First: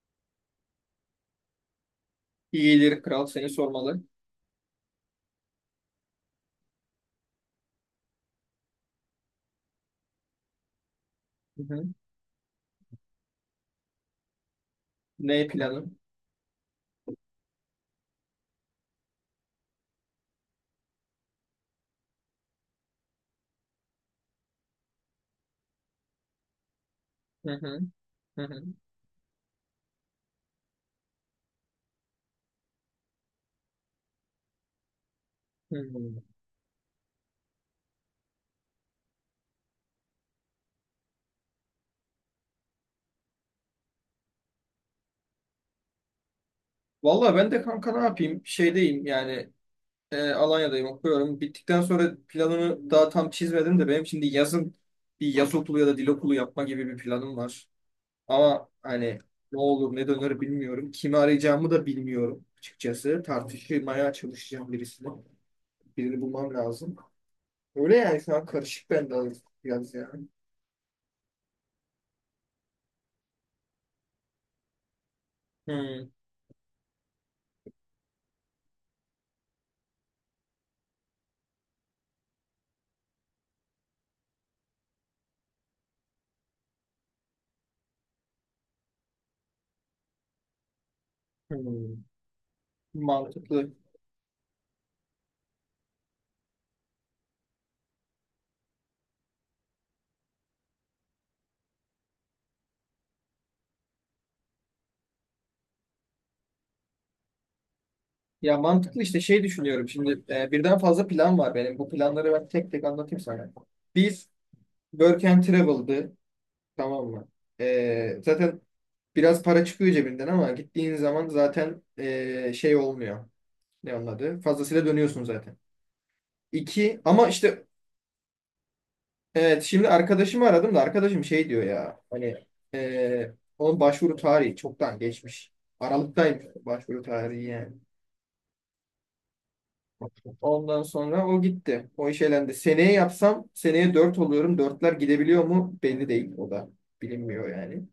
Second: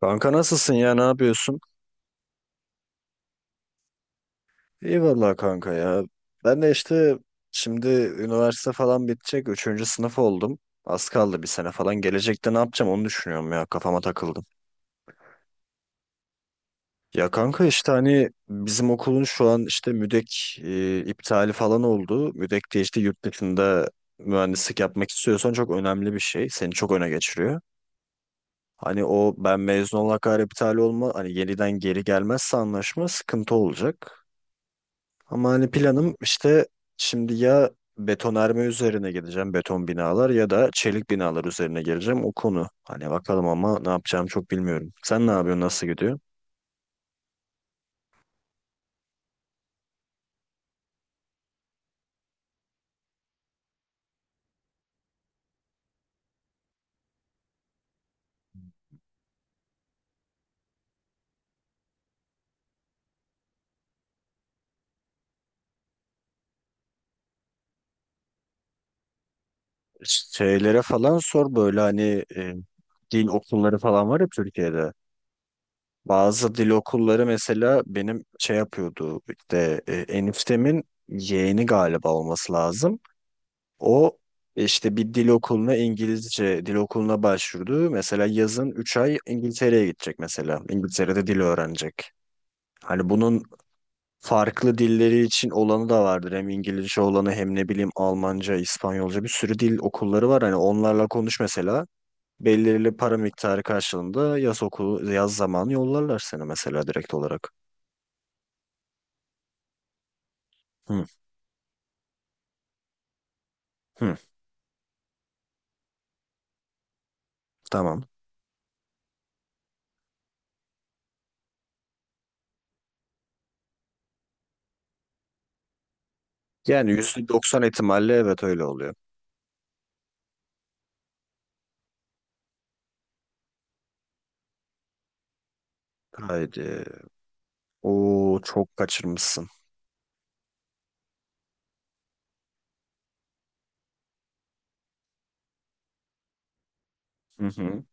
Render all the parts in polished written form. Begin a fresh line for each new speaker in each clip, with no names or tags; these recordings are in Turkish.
Kanka nasılsın ya ne yapıyorsun?
İyidir kral seni sormalı.
İyi vallahi kanka ya. Ben de işte şimdi üniversite falan bitecek. Üçüncü sınıf oldum. Az kaldı bir
Hı
sene
hı.
falan. Gelecekte ne yapacağım onu düşünüyorum ya. Kafama takıldım.
Ne planın?
Ya kanka işte hani bizim okulun şu an işte müdek iptali falan oldu. Müdek de işte yurt dışında mühendislik yapmak istiyorsan çok önemli bir şey. Seni çok öne
Hı
geçiriyor.
hı. Hı hı.
Hani o ben mezun olana kadar iptal olma hani yeniden geri gelmezse anlaşma sıkıntı olacak. Ama hani planım
Hı.
işte şimdi ya betonarme üzerine gideceğim beton binalar ya da çelik binalar üzerine geleceğim o konu. Hani bakalım ama ne yapacağımı çok bilmiyorum. Sen ne yapıyorsun, nasıl gidiyor?
Vallahi ben de kanka ne yapayım? Şeydeyim yani, Alanya'dayım okuyorum. Bittikten sonra planımı daha tam çizmedim de benim şimdi yazın bir yaz okulu ya da dil okulu yapma gibi bir planım var. Ama hani ne olur ne döner bilmiyorum. Kimi arayacağımı da bilmiyorum açıkçası. Tartışmaya çalışacağım birisini. Birini bulmam lazım. Öyle yani şu an karışık bende biraz yani.
Şeylere falan sor, böyle hani dil okulları falan var ya Türkiye'de.
Hı.
Bazı dil okulları mesela benim şey yapıyordu, işte eniftemin yeğeni galiba olması lazım. O işte bir dil okuluna, İngilizce dil okuluna başvurdu. Mesela yazın 3 ay İngiltere'ye gidecek mesela. İngiltere'de dil
Hı.
öğrenecek. Hani bunun
Mantıklı.
farklı dilleri için olanı da vardır. Hem İngilizce olanı hem ne bileyim Almanca, İspanyolca bir sürü dil okulları var. Hani onlarla konuş mesela. Belirli para miktarı karşılığında yaz okulu, yaz zamanı yollarlar seni mesela direkt olarak.
Ya mantıklı işte şey düşünüyorum şimdi, birden
Hı,
fazla plan var benim. Bu planları ben tek tek anlatayım sana.
hı,
Biz Work and Travel'dı, tamam mı?
tamam.
Zaten biraz para çıkıyor cebinden ama gittiğin zaman zaten, şey olmuyor. Ne onun adı? Fazlasıyla dönüyorsun zaten.
Yani
İki
yüzde
ama
doksan
işte
ihtimalle evet öyle oluyor.
evet, şimdi arkadaşımı aradım da arkadaşım şey diyor ya hani, e, onun başvuru tarihi çoktan geçmiş. Aralıktaymış
Haydi.
başvuru tarihi yani.
Oo çok kaçırmışsın.
Ondan sonra o gitti. O iş elendi. Seneye yapsam seneye 4 oluyorum. Dörtler gidebiliyor mu? Belli değil. O da
Hı
bilinmiyor yani.
hı.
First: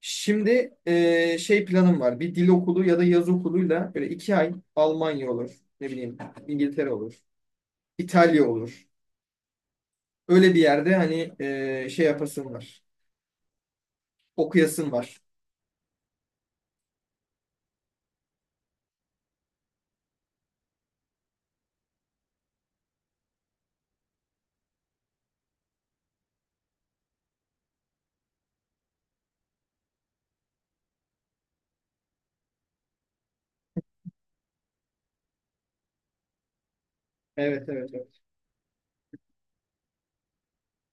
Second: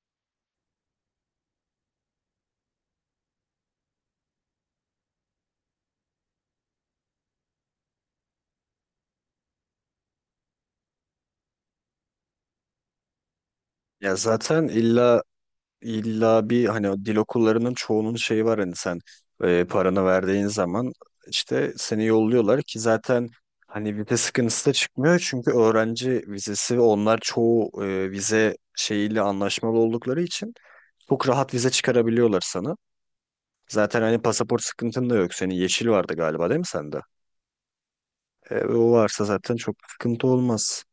Şimdi şey planım var. Bir dil okulu ya da yaz okuluyla böyle 2 ay Almanya olur. Ne bileyim, İngiltere olur. İtalya olur. Öyle bir yerde hani şey yapasın var.
Ya zaten
Okuyasın
illa
var.
illa bir hani o dil okullarının çoğunun şeyi var, hani sen paranı verdiğin zaman işte seni yolluyorlar, ki zaten hani vize sıkıntısı da çıkmıyor çünkü öğrenci vizesi, onlar çoğu vize şeyiyle anlaşmalı oldukları için çok rahat vize çıkarabiliyorlar sana. Zaten hani pasaport sıkıntın da yok. Senin yeşil vardı galiba, değil mi sende?
Evet, evet, evet.
E, o varsa zaten çok sıkıntı olmaz.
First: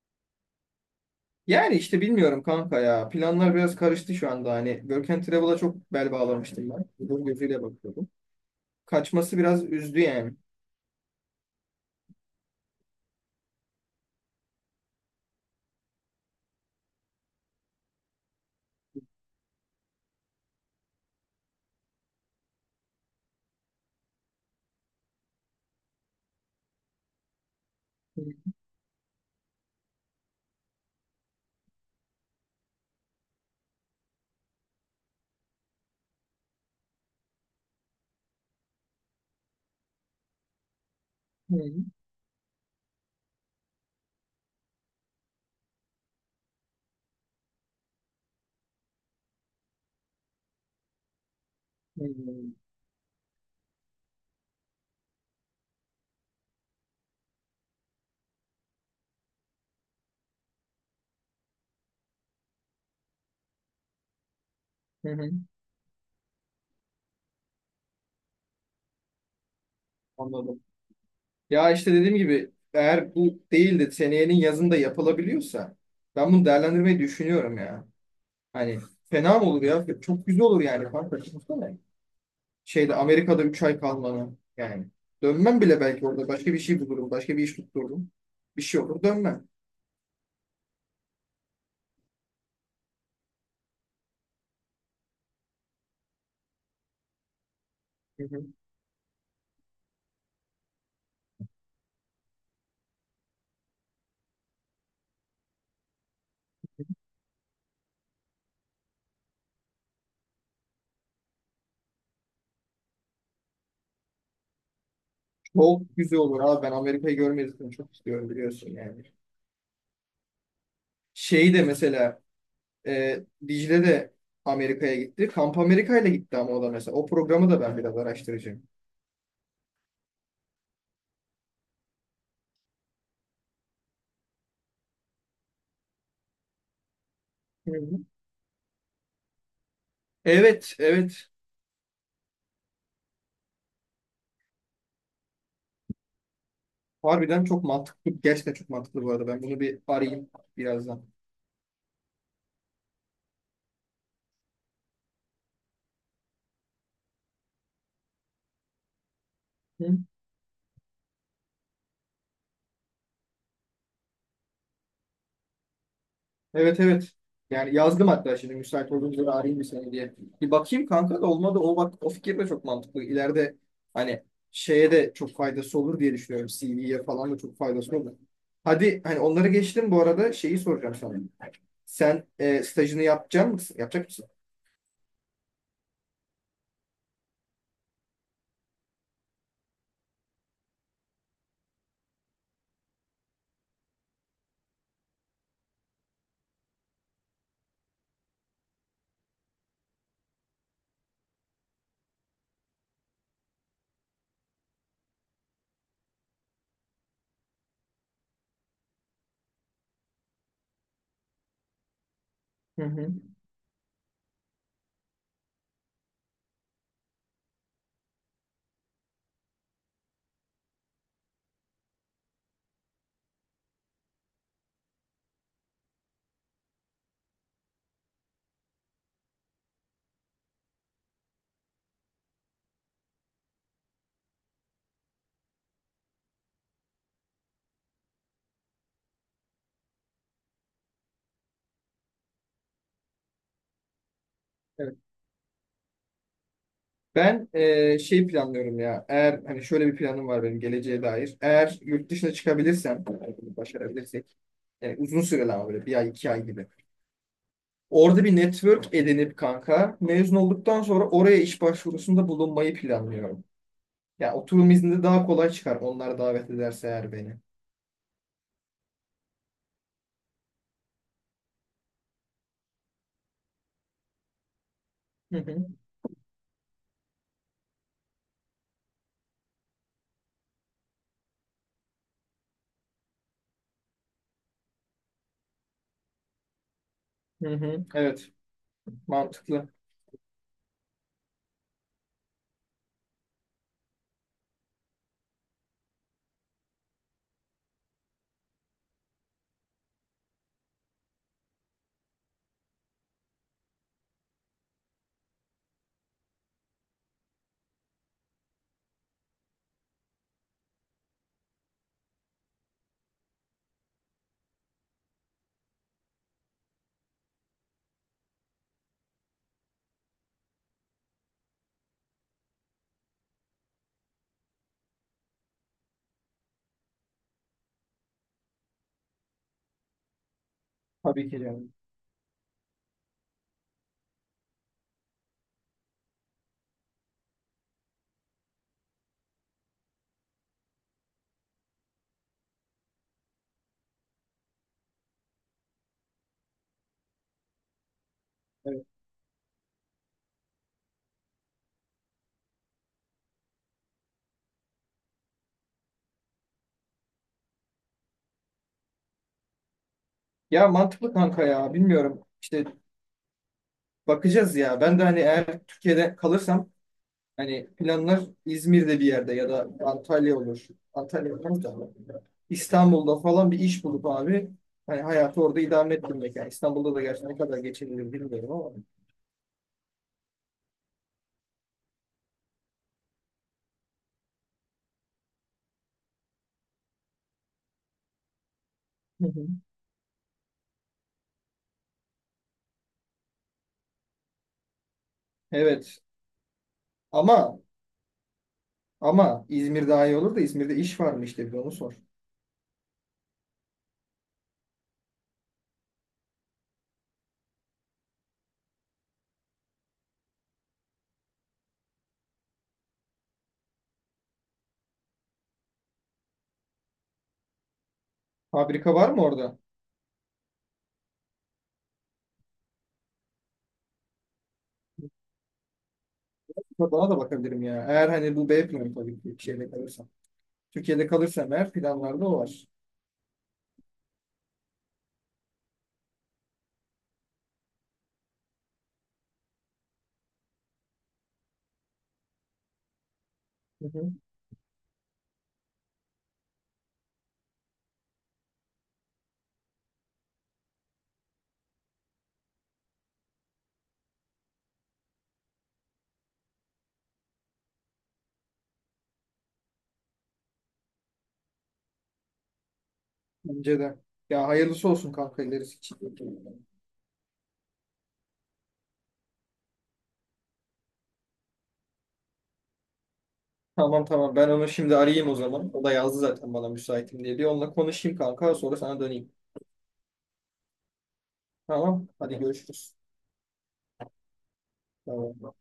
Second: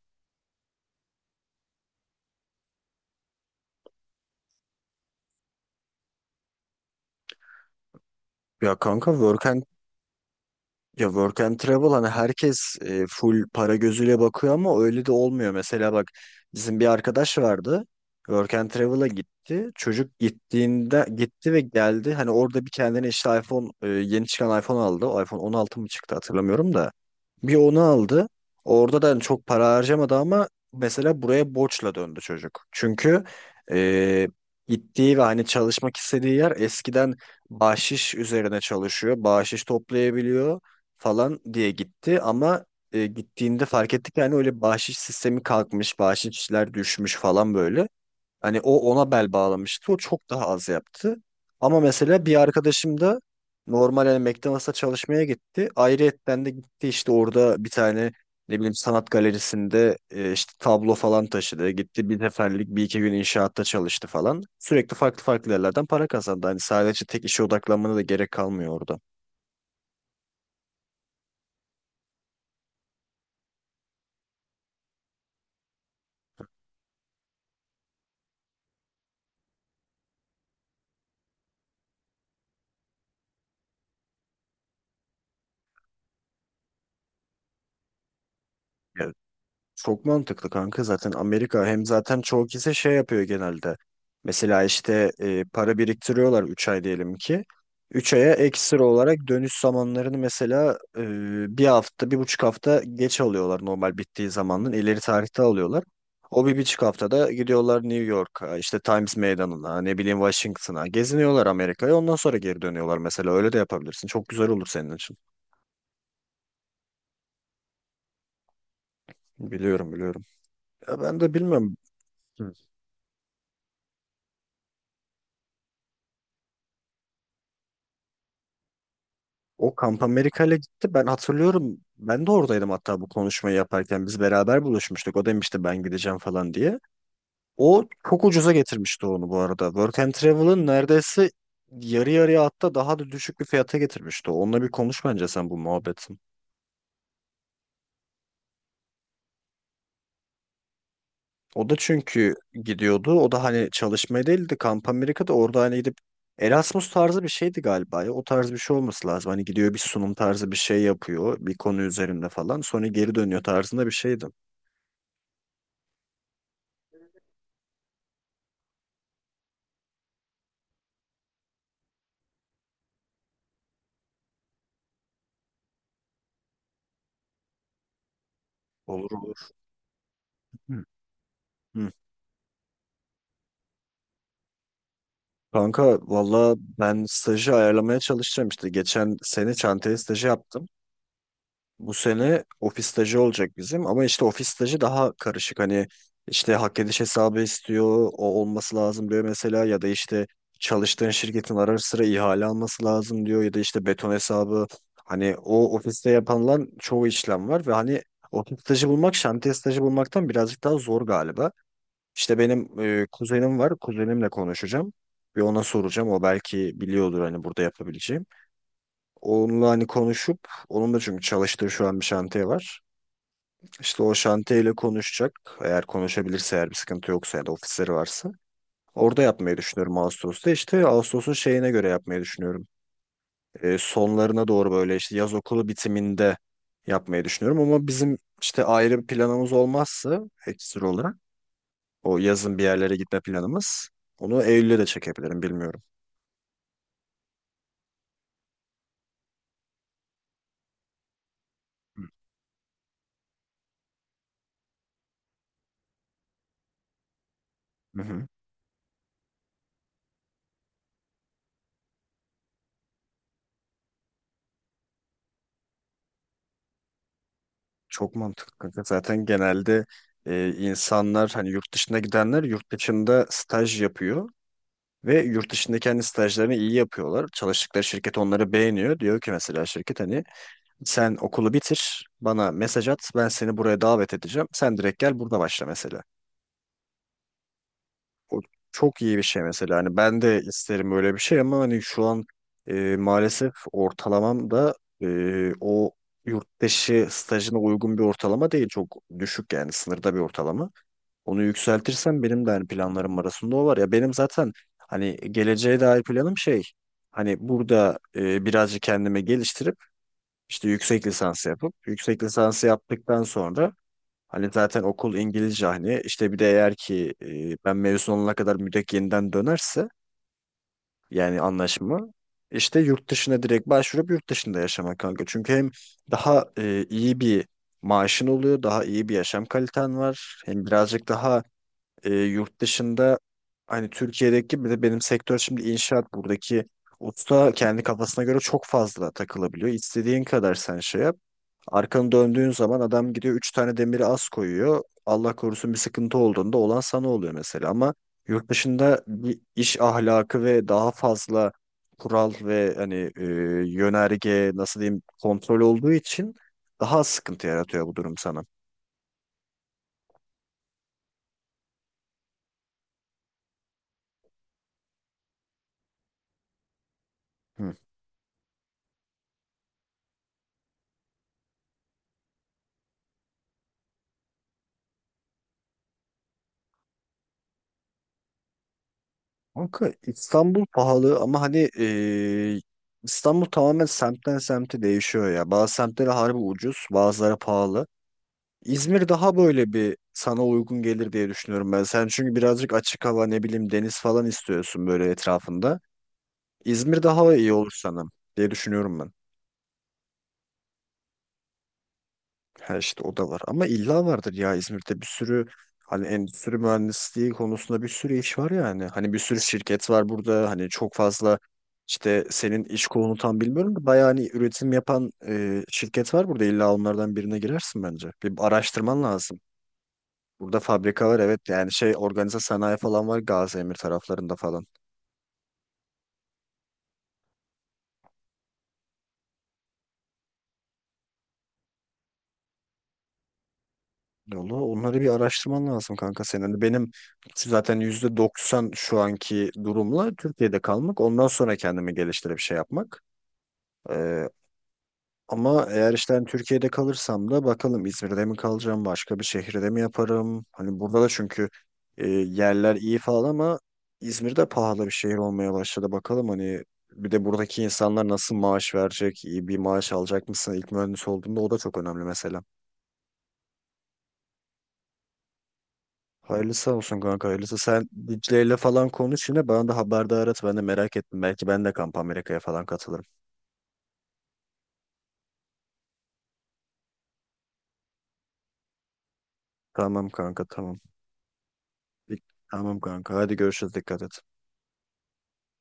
Yani işte bilmiyorum kanka ya. Planlar biraz karıştı şu anda. Hani Work and Travel'a çok bel bağlamıştım ben. Bu gözüyle bakıyordum.
Ya kanka
Kaçması
work
biraz üzdü yani.
Ya work and travel hani herkes full para gözüyle bakıyor ama öyle de olmuyor. Mesela bak, bizim bir arkadaş vardı. Work and travel'a gitti. Çocuk gittiğinde gitti ve geldi. Hani orada bir kendine işte iPhone, yeni çıkan iPhone aldı. O iPhone 16 mı çıktı hatırlamıyorum da. Bir onu
Hı
aldı. Orada da hani çok para harcamadı ama mesela buraya borçla döndü çocuk. Çünkü e, gittiği ve hani çalışmak istediği yer eskiden bahşiş üzerine çalışıyor. Bahşiş toplayabiliyor falan diye
hı,
gitti ama gittiğinde fark ettik, yani öyle bahşiş sistemi kalkmış, bahşişler düşmüş falan böyle. Hani o ona bel bağlamıştı. O çok daha az yaptı. Ama
hı
mesela bir arkadaşım da normal hani McDonald's'a çalışmaya gitti. Ayrıyetten de gitti, işte orada bir tane ne bileyim sanat galerisinde işte tablo falan taşıdı. Gitti, bir seferlik bir iki gün inşaatta çalıştı falan. Sürekli
hı,
farklı
hı.
farklı yerlerden para kazandı. Hani sadece tek işe odaklanmana da gerek kalmıyor orada.
Anladım. Ya işte dediğim gibi eğer bu değil de seneyenin yazında yapılabiliyorsa ben bunu değerlendirmeyi düşünüyorum ya. Hani fena mı olur ya? Çok güzel olur yani kanka. Düşünsene. Şeyde Amerika'da 3 ay kalmanı yani. Dönmem bile belki orada. Başka bir şey bulurum. Başka bir iş tuttururum. Bir şey olur
Ya
dönmem.
çok mantıklı kanka, zaten Amerika hem zaten çoğu kişi şey yapıyor genelde. Mesela işte para biriktiriyorlar, 3 ay diyelim ki. üç
Hı
aya
hı.
ekstra olarak dönüş zamanlarını mesela 1 hafta, 1,5 hafta geç alıyorlar normal bittiği zamandan. İleri tarihte alıyorlar. O 1,5 haftada gidiyorlar New York'a, işte Times Meydanı'na, ne bileyim Washington'a. Geziniyorlar Amerika'ya, ondan sonra geri dönüyorlar mesela. Öyle de yapabilirsin. Çok güzel olur senin için.
Çok güzel olur abi. Ben Amerika'yı görmeyi zaten çok istiyorum biliyorsun yani.
Biliyorum, biliyorum. Ya ben de
Şeyi de
bilmiyorum.
mesela E, Dicle de Amerika'ya gitti. Kamp Amerika'yla gitti ama o da mesela. O programı da ben biraz araştıracağım.
O Kamp Amerika'yla gitti. Ben hatırlıyorum. Ben de oradaydım hatta bu konuşmayı yaparken. Biz beraber buluşmuştuk. O demişti ben gideceğim falan diye.
Hı
O
hı.
çok ucuza getirmişti onu bu arada. Work and Travel'ın
Evet, evet.
neredeyse yarı yarıya, hatta daha da düşük bir fiyata getirmişti. Onunla bir konuş bence sen bu muhabbetin.
Harbiden çok mantıklı. Gerçekten çok mantıklı bu arada. Ben bunu bir arayayım birazdan.
O da çünkü gidiyordu. O da hani çalışmaya değildi. Kamp Amerika'da orada hani gidip Erasmus tarzı bir şeydi galiba ya. O tarz bir şey olması lazım. Hani gidiyor, bir
Hı.
sunum tarzı bir şey yapıyor. Bir konu üzerinde falan. Sonra geri dönüyor tarzında bir şeydi.
Evet, evet. Yani yazdım hatta şimdi müsait olduğunuzda arayayım bir seni diye. Bir bakayım kanka da olmadı. O bak o fikir de çok mantıklı. İleride hani şeye de çok faydası olur diye düşünüyorum. CV'ye falan da çok faydası olur. Hadi
Olur
hani
olur.
onları geçtim bu arada şeyi
Hı.
soracağım sana.
Hı.
Sen, stajını yapacak mısın? Yapacak mısın?
Kanka valla ben stajı ayarlamaya çalışacağım işte. Geçen sene çantaya stajı yaptım. Bu sene ofis stajı olacak bizim, ama işte ofis stajı daha karışık. Hani işte hak ediş hesabı istiyor, o olması lazım diyor mesela, ya da işte çalıştığın şirketin ara sıra ihale alması lazım diyor, ya da işte beton hesabı. Hani o ofiste yapılan çoğu işlem var ve hani ofis stajı bulmak şantiye stajı bulmaktan birazcık daha zor galiba. İşte benim
Hı hı.
kuzenim var. Kuzenimle konuşacağım. Bir ona soracağım. O belki biliyordur hani burada yapabileceğim. Onunla hani konuşup, onun da çünkü çalıştığı şu an bir şantiye var. İşte o şantiyeyle konuşacak. Eğer konuşabilirse, eğer bir sıkıntı yoksa ya da ofisleri varsa. Orada yapmayı düşünüyorum Ağustos'ta. İşte Ağustos'un şeyine göre yapmayı düşünüyorum. Sonlarına doğru, böyle işte yaz okulu bitiminde yapmayı düşünüyorum. Ama bizim işte ayrı bir planımız olmazsa, ekstra olarak o yazın bir yerlere gitme planımız. Onu Eylül'e de
Evet.
çekebilirim bilmiyorum.
Ben, şey planlıyorum ya. Eğer hani şöyle bir planım var benim geleceğe dair. Eğer yurt dışına çıkabilirsem, yani bunu başarabilirsek, uzun süreli ama böyle bir ay iki ay gibi.
Hı
Orada
hı.
bir network edinip kanka mezun olduktan sonra oraya iş başvurusunda bulunmayı planlıyorum. Ya oturum izninde daha kolay çıkar onlar davet ederse eğer beni.
Çok mantıklı kanka. Zaten genelde insanlar, hani yurt dışına gidenler yurt dışında staj yapıyor ve
Hı
yurt
hı.
dışında kendi stajlarını iyi yapıyorlar. Çalıştıkları şirket onları beğeniyor. Diyor ki mesela şirket, hani sen okulu bitir, bana mesaj at, ben seni buraya davet edeceğim. Sen direkt gel, burada başla mesela.
Hı hı. Evet,
O çok iyi bir şey
mantıklı.
mesela. Hani ben de isterim öyle bir şey ama hani şu an maalesef ortalamam da o yurt dışı stajına uygun bir ortalama değil. Çok düşük, yani sınırda bir ortalama. Onu yükseltirsem benim de hani planlarım arasında o var. Ya benim zaten hani geleceğe dair planım şey, hani burada birazcık kendimi geliştirip işte yüksek lisans yapıp, yüksek lisansı yaptıktan sonra hani zaten okul İngilizce, hani işte bir de eğer ki ben mezun olana kadar müdek yeniden dönerse, yani anlaşma işte, yurt dışına direkt başvurup yurt dışında yaşamak kanka. Çünkü hem daha iyi bir maaşın oluyor, daha iyi bir yaşam kaliten var. Hem birazcık
Tabii ki
daha
canım.
yurt dışında hani, Türkiye'deki bir de benim sektör şimdi inşaat, buradaki usta kendi kafasına göre çok fazla takılabiliyor. İstediğin kadar sen şey yap. Arkanı döndüğün zaman adam gidiyor, 3 tane demiri az koyuyor. Allah korusun bir sıkıntı olduğunda olan sana oluyor mesela, ama yurt
Evet.
dışında bir iş ahlakı ve daha fazla kural ve hani yönerge, nasıl diyeyim, kontrol olduğu için daha az sıkıntı yaratıyor bu durum sana.
Ya mantıklı kanka ya. Bilmiyorum. İşte bakacağız ya. Ben de hani eğer Türkiye'de kalırsam, hani
Hı.
planlar İzmir'de bir yerde ya da Antalya olur. Antalya olmaz da İstanbul'da falan bir iş bulup abi, hani hayatı orada idame ettirmek. Yani İstanbul'da da gerçi ne kadar geçinilir bilmiyorum ama.
Kanka İstanbul pahalı, ama hani İstanbul tamamen semtten semte değişiyor ya. Bazı semtlere harbi ucuz, bazıları pahalı. İzmir
Hı
daha
hı.
böyle bir sana uygun gelir diye düşünüyorum ben. Sen çünkü birazcık açık hava, ne bileyim deniz falan istiyorsun böyle etrafında.
Evet.
İzmir daha iyi
Ama
olur sana diye düşünüyorum ben.
ama İzmir daha iyi olur da İzmir'de iş var mı işte bir onu sor.
Ha, işte o da var. Ama illa vardır ya, İzmir'de bir sürü hani endüstri mühendisliği konusunda bir sürü iş var yani. Hani bir sürü şirket var burada. Hani çok fazla işte, senin iş kolunu tam bilmiyorum da, bayağı hani üretim yapan şirket var burada. İlla onlardan birine girersin bence. Bir
Fabrika
araştırman
var mı
lazım.
orada?
Burada fabrika var evet, yani şey organize sanayi falan var Gaziemir taraflarında falan.
Bana da bakabilirim ya. Eğer hani bu B planı, tabii ki bir şeyle kalırsam. Türkiye'de kalırsam eğer planlarda o var.
Valla onları bir araştırman lazım kanka senin. Hani benim zaten %90 şu anki durumla Türkiye'de kalmak. Ondan sonra kendimi geliştirip şey yapmak.
Hı hı.
Ee, ama eğer işte hani Türkiye'de kalırsam da bakalım, İzmir'de mi kalacağım, başka bir şehirde mi yaparım? Hani burada da çünkü yerler iyi falan ama İzmir'de pahalı bir şehir olmaya başladı. Bakalım hani bir de buradaki insanlar nasıl maaş verecek, iyi bir maaş alacak mısın? İlk mühendis olduğunda o da çok önemli mesela.
Bence de. Ya hayırlısı olsun kanka ilerisi için.
Hayırlısı olsun kanka, hayırlısı. Sen Dicle'yle falan konuş, yine bana da haberdar et. Ben de merak ettim. Belki ben de Kamp Amerika'ya falan katılırım.
Tamam tamam, ben onu şimdi arayayım o zaman. O da yazdı zaten bana müsaitim diye. Bir onunla konuşayım kanka sonra sana döneyim.
Tamam kanka, tamam.
Tamam hadi
Tamam
görüşürüz.
kanka, hadi görüşürüz, dikkat et.
Tamam.